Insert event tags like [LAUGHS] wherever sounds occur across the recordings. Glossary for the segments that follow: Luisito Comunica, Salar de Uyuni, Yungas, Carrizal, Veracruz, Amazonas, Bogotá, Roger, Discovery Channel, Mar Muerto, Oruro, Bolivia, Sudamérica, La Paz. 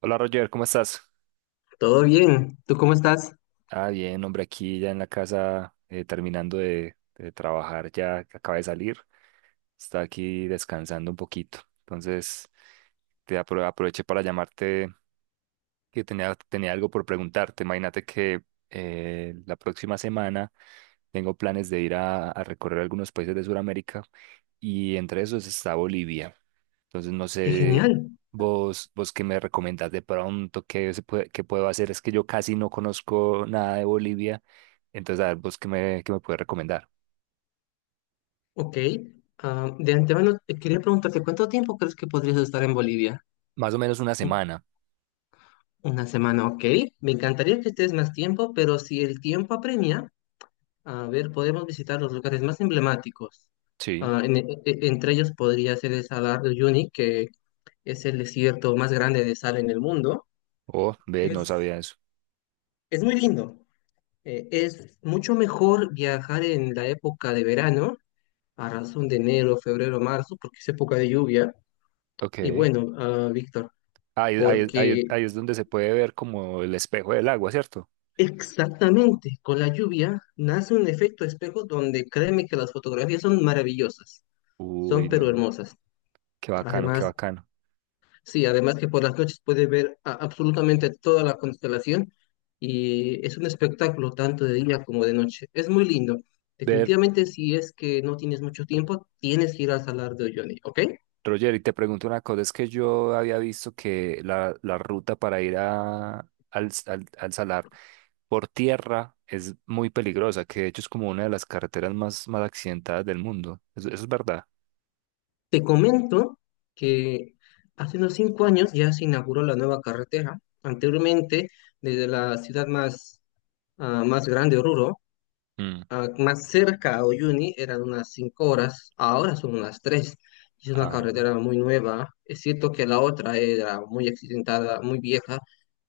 Hola Roger, ¿cómo estás? Todo bien. ¿Tú cómo estás? Ah, bien, hombre, aquí ya en la casa terminando de trabajar, ya que acabé de salir, está aquí descansando un poquito. Entonces, aproveché para llamarte que tenía algo por preguntarte. Imagínate que la próxima semana tengo planes de ir a recorrer algunos países de Sudamérica y entre esos está Bolivia. Entonces no Qué sé genial. vos qué me recomendás de pronto, qué, se puede, qué puedo hacer. Es que yo casi no conozco nada de Bolivia. Entonces a ver vos qué me puedes recomendar. Ok. De antemano, te quería preguntarte, ¿cuánto tiempo crees que podrías estar en Bolivia? Más o menos una U- semana. Una semana, ok. Me encantaría que estés más tiempo, pero si el tiempo apremia, a ver, podemos visitar los lugares más emblemáticos. Sí. Entre ellos podría ser el Salar de Uyuni, que es el desierto más grande de sal en el mundo. Oh, ve, no Es, sabía eso. es muy lindo. Es mucho mejor viajar en la época de verano a razón de enero, febrero, marzo, porque es época de lluvia. Y Ok. bueno, Víctor, Ahí, ahí, ahí, porque ahí es donde se puede ver como el espejo del agua, ¿cierto? exactamente con la lluvia nace un efecto espejo donde créeme que las fotografías son maravillosas, son Uy, pero no, hermosas. qué bacano, qué Además, bacano. sí, además que por las noches puedes ver absolutamente toda la constelación y es un espectáculo tanto de día como de noche. Es muy lindo. Ver, Definitivamente, si es que no tienes mucho tiempo, tienes que ir al Salar de Uyuni, ¿ok? Roger, y te pregunto una cosa, es que yo había visto que la ruta para ir a, al Salar por tierra es muy peligrosa, que de hecho es como una de las carreteras más accidentadas del mundo. Eso es verdad? Te comento que hace unos 5 años ya se inauguró la nueva carretera. Anteriormente, desde la ciudad más grande, Oruro, Mm. Más cerca a Oyuni, eran unas 5 horas, ahora son unas tres. Es una Ah, carretera muy nueva. Es cierto que la otra era muy accidentada, muy vieja,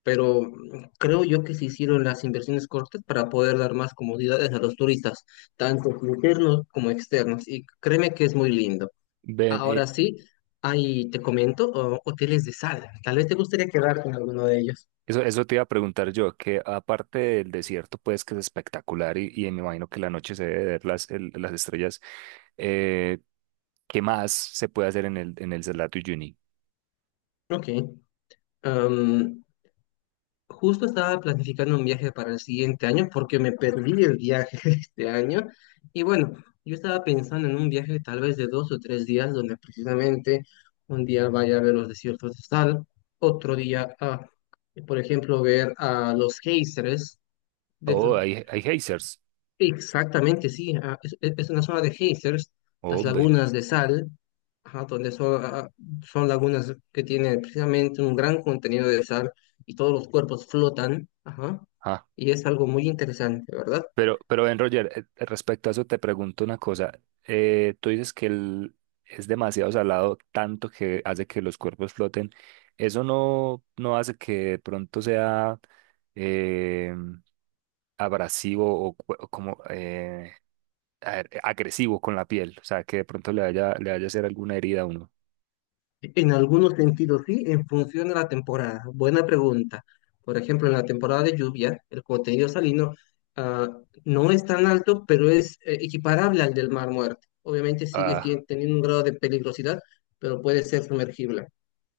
pero creo yo que se hicieron las inversiones cortas para poder dar más comodidades a los turistas, tanto internos como externos. Y créeme que es muy lindo. ven, Ahora sí, ahí te comento, oh, hoteles de sal. Tal vez te gustaría quedar con alguno de ellos. Eso te iba a preguntar yo, que aparte del desierto, pues que es espectacular y me imagino que la noche se debe ver las estrellas, eh, ¿qué más se puede hacer en en el Salar de Uyuni? Ok. Am, Justo estaba planificando un viaje para el siguiente año porque me perdí el viaje [LAUGHS] este año. Y bueno, yo estaba pensando en un viaje tal vez de 2 o 3 días donde precisamente un día vaya a ver los desiertos de sal, otro día, a, por ejemplo, ver a los géiseres dentro. Oh, hay hazers. Exactamente, sí. Es una zona de geysers, las Hombre. lagunas de sal, ajá, donde son lagunas que tienen precisamente un gran contenido de sal y todos los cuerpos flotan, ajá, Ah, y es algo muy interesante, ¿verdad? Pero Ben Roger, respecto a eso te pregunto una cosa. Tú dices que el, es demasiado salado, tanto que hace que los cuerpos floten. ¿Eso no hace que de pronto sea eh, abrasivo o, cu- o como a ver, agresivo con la piel? O sea, que de pronto le vaya a hacer alguna herida a uno. En algunos sentidos sí, en función de la temporada. Buena pregunta. Por ejemplo, en la temporada de lluvia, el contenido salino ah, no es tan alto, pero es equiparable al del mar muerto. Obviamente sigue Ah, teniendo un grado de peligrosidad, pero puede ser sumergible.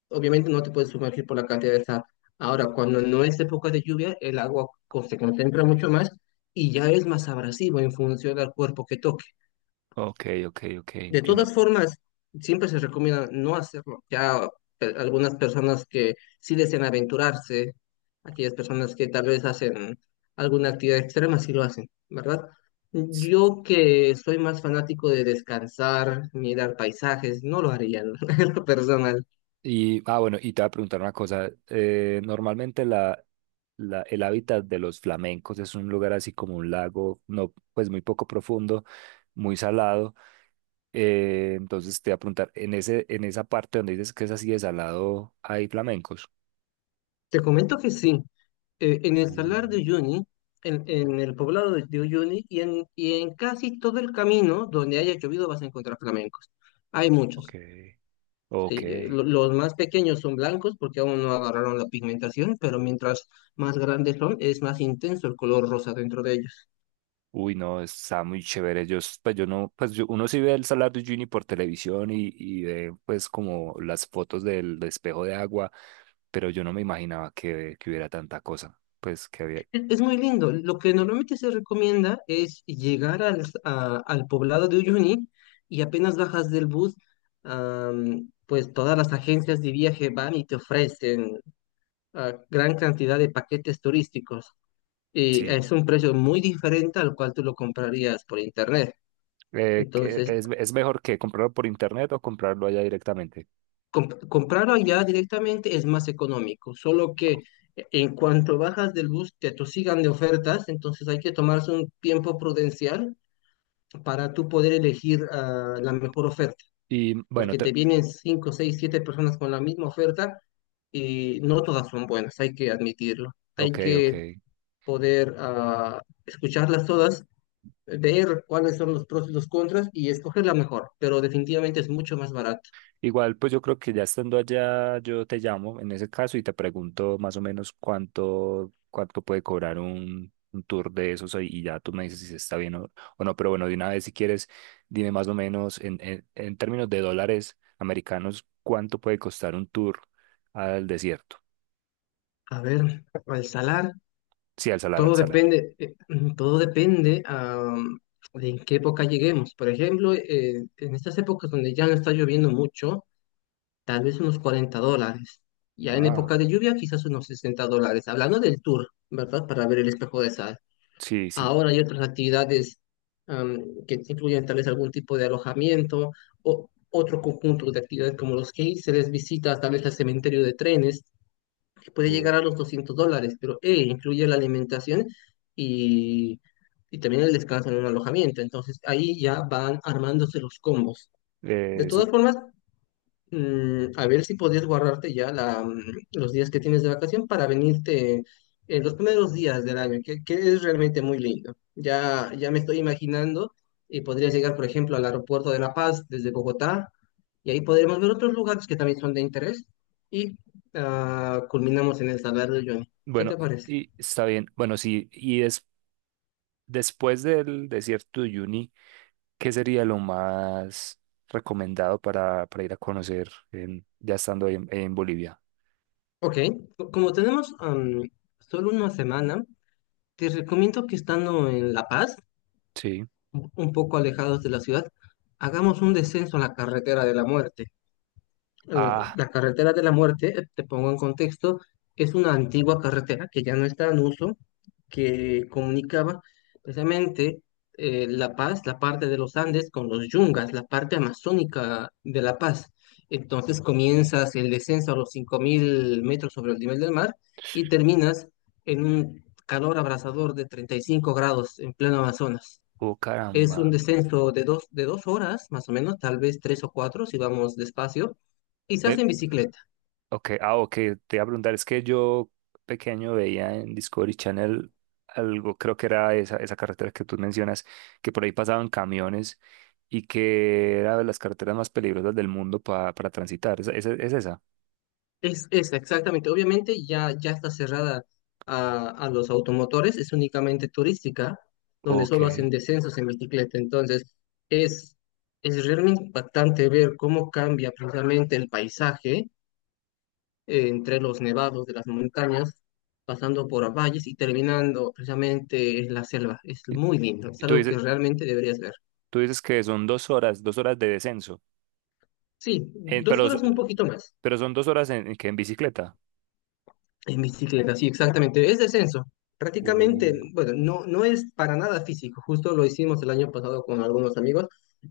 Obviamente no te puedes sumergir por la cantidad de sal. Ahora, cuando no es época de lluvia, el agua se concentra mucho más y ya es más abrasivo en función del cuerpo que toque. ok, ok, ok, De entiendo. todas formas, siempre se recomienda no hacerlo. Ya algunas personas que sí desean aventurarse, aquellas personas que tal vez hacen alguna actividad extrema, sí lo hacen, ¿verdad? Yo que soy más fanático de descansar, mirar paisajes, no lo haría [LAUGHS] en lo personal. Y, ah, bueno, y te voy a preguntar una cosa. Normalmente el hábitat de los flamencos es un lugar así como un lago, no, pues muy poco profundo, muy salado. Entonces te voy a preguntar, en esa parte donde dices que es así de salado, ¿hay flamencos? Te comento que sí. En el Salar de Mm, Uyuni, en el poblado de Uyuni y en casi todo el camino donde haya llovido vas a encontrar flamencos. Hay ok, muchos. Sí, ok. Los más pequeños son blancos porque aún no agarraron la pigmentación, pero mientras más grandes son, es más intenso el color rosa dentro de ellos. Uy, no, está muy chévere. Yo, s- pues yo no, pues yo- Uno sí ve el Salar de Uyuni por televisión y ve pues como las fotos del espejo de agua, pero yo no me imaginaba que hubiera tanta cosa. Pues que había, Es muy lindo. Lo que normalmente se recomienda es llegar al poblado de Uyuni y apenas bajas del bus, pues todas las agencias de viaje van y te ofrecen gran cantidad de paquetes turísticos. Y sí. es un precio muy diferente al cual tú lo comprarías por internet. Que Entonces, es mejor que comprarlo por internet o comprarlo allá directamente? Comprarlo allá directamente es más económico, solo que en cuanto bajas del bus te atosigan de ofertas, entonces hay que tomarse un tiempo prudencial para tú poder elegir la mejor oferta, Y bueno, porque te te- vienen 5 6 7 personas con la misma oferta y no todas son buenas, hay que admitirlo. Hay ok, ok. que poder escucharlas todas, ver cuáles son los pros y los contras y escoger la mejor, pero definitivamente es mucho más barato. Igual, pues yo creo que ya estando allá, yo te llamo en ese caso y te pregunto más o menos cuánto puede cobrar un tour de esos ahí, y ya tú me dices si está bien o no. Pero bueno, de una vez, si quieres, dime más o menos en términos de dólares americanos, cuánto puede costar un tour al desierto. A ver, al salar. Sí, al salar, al Todo salar. depende, [CLEARS THROAT] todo depende de en qué época lleguemos. Por ejemplo, en estas épocas donde ya no está lloviendo mucho, tal vez unos $40. Ya en Ah, época de lluvia, quizás unos $60. Hablando del tour, ¿verdad? Para ver el espejo de sal. sí, sí. Ahora hay otras actividades am, que incluyen tal vez algún tipo de alojamiento o otro conjunto de actividades como los que hice, les visitas, tal vez al cementerio de trenes que puede Uh, llegar a los $200, pero incluye la alimentación y, y también el descanso en un alojamiento. Entonces ahí ya van armándose los combos. De eso. todas formas, a ver si podías guardarte ya los días que tienes de vacación para venirte en los primeros días del año, que es realmente muy lindo. Ya, ya me estoy imaginando y podrías llegar, por ejemplo, al aeropuerto de La Paz desde Bogotá y ahí podremos ver otros lugares que también son de interés y culminamos en el Salar de Uyuni. ¿Qué Bueno, te parece? Y está bien. Bueno, sí, y es, después del desierto de Uyuni. ¿Qué sería lo más recomendado para ir a conocer en- ya estando ahí en Bolivia? Ok, como tenemos solo una semana, te recomiendo que estando en La Paz, Sí. un poco alejados de la ciudad, hagamos un descenso a la carretera de la muerte. eh, Ah, la carretera de la muerte, te pongo en contexto, es una antigua carretera que ya no está en uso, que comunicaba precisamente La Paz, la parte de los Andes, con los Yungas, la parte amazónica de La Paz. Entonces comienzas el descenso a los 5.000 metros sobre el nivel del mar y terminas en un calor abrasador de 35 grados en pleno Amazonas. oh Es un caramba. descenso de dos horas, más o menos, tal vez tres o cuatro, si vamos despacio, y se Ve, hace en bicicleta. ok, ok, te iba a preguntar, es que yo pequeño veía en Discovery Channel algo, creo que era esa, esa carretera que tú mencionas, que por ahí pasaban camiones y que era de las carreteras más peligrosas del mundo pa- para transitar. Es esa? Es exactamente. Obviamente ya, ya está cerrada a los automotores, es únicamente turística, donde Ok. solo hacen descensos en bicicleta. Entonces, es, es realmente impactante ver cómo cambia precisamente el paisaje entre los nevados de las montañas, pasando por valles y terminando precisamente en la selva. Es muy lindo, es Y algo que realmente deberías ver. tú dices que son 2 horas, 2 horas de descenso. Sí, En- dos pero, s- horas un poquito más pero son dos horas en que en bicicleta. en bicicleta, sí, exactamente. Es descenso. Prácticamente, Uh, bueno, no, no es para nada físico. Justo lo hicimos el año pasado con algunos amigos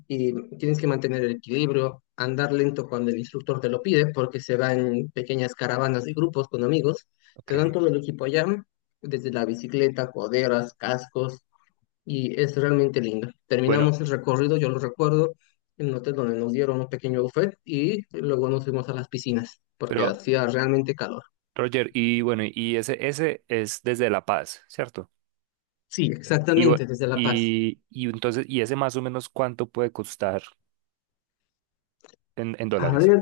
y tienes que mantener el equilibrio, andar lento cuando el instructor te lo pide, porque se van pequeñas caravanas de grupos con amigos. Te dan ok. todo el equipo allá, desde la bicicleta, coderas, cascos, y es realmente linda. Bueno, Terminamos el recorrido, yo lo recuerdo, en un hotel donde nos dieron un pequeño buffet y luego nos fuimos a las piscinas porque pero hacía realmente calor. Roger, y bueno, y ese es desde La Paz, ¿cierto? Sí, Y, bu- exactamente, desde La Paz. Y entonces, ¿y ese más o menos cuánto puede costar en A dólares? ver,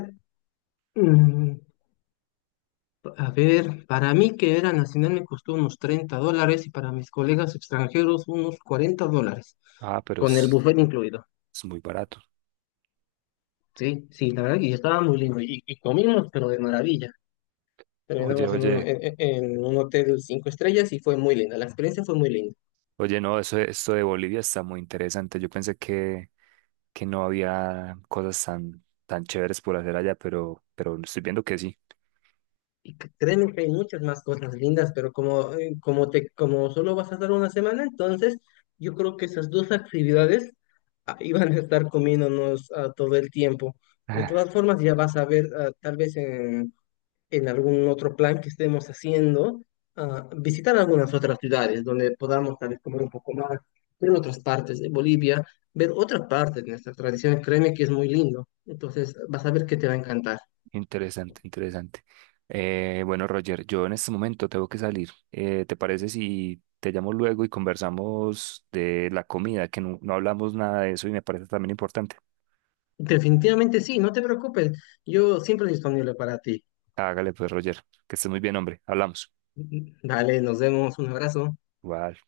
mm, para mí que era nacional me costó unos $30 y para mis colegas extranjeros unos $40, Ah, pero con el buffet incluido. es muy barato. Sí, sí, la verdad que estaba muy lindo y comimos, pero de maravilla. Oye, Terminamos en oye, un hotel cinco estrellas y fue muy linda. La experiencia fue muy linda. oye, no, eso, esto de Bolivia está muy interesante. Yo pensé que no había cosas tan, tan chéveres por hacer allá, pero estoy viendo que sí. Y créeme que hay muchas más cosas lindas, pero como solo vas a estar una semana, entonces yo creo que esas dos actividades iban a estar comiéndonos todo el tiempo. De [LAUGHS] todas formas, ya vas a ver, ah, tal vez en, algún otro plan que estemos haciendo, visitar algunas otras ciudades donde podamos tal vez comer un poco más, ver otras partes de Bolivia, ver otras partes de nuestras tradiciones. Créeme que es muy lindo. Entonces vas a ver que te va a encantar. Interesante, interesante. Bueno, Roger, yo en este momento tengo que salir. ¿Te parece si te llamo luego y conversamos de la comida? Que no, no hablamos nada de eso y me parece también importante. Definitivamente sí, no te preocupes. Yo siempre disponible para ti. Hágale pues, Roger, que estés muy bien, hombre. Hablamos. Vale, nos vemos. Un abrazo. Igual.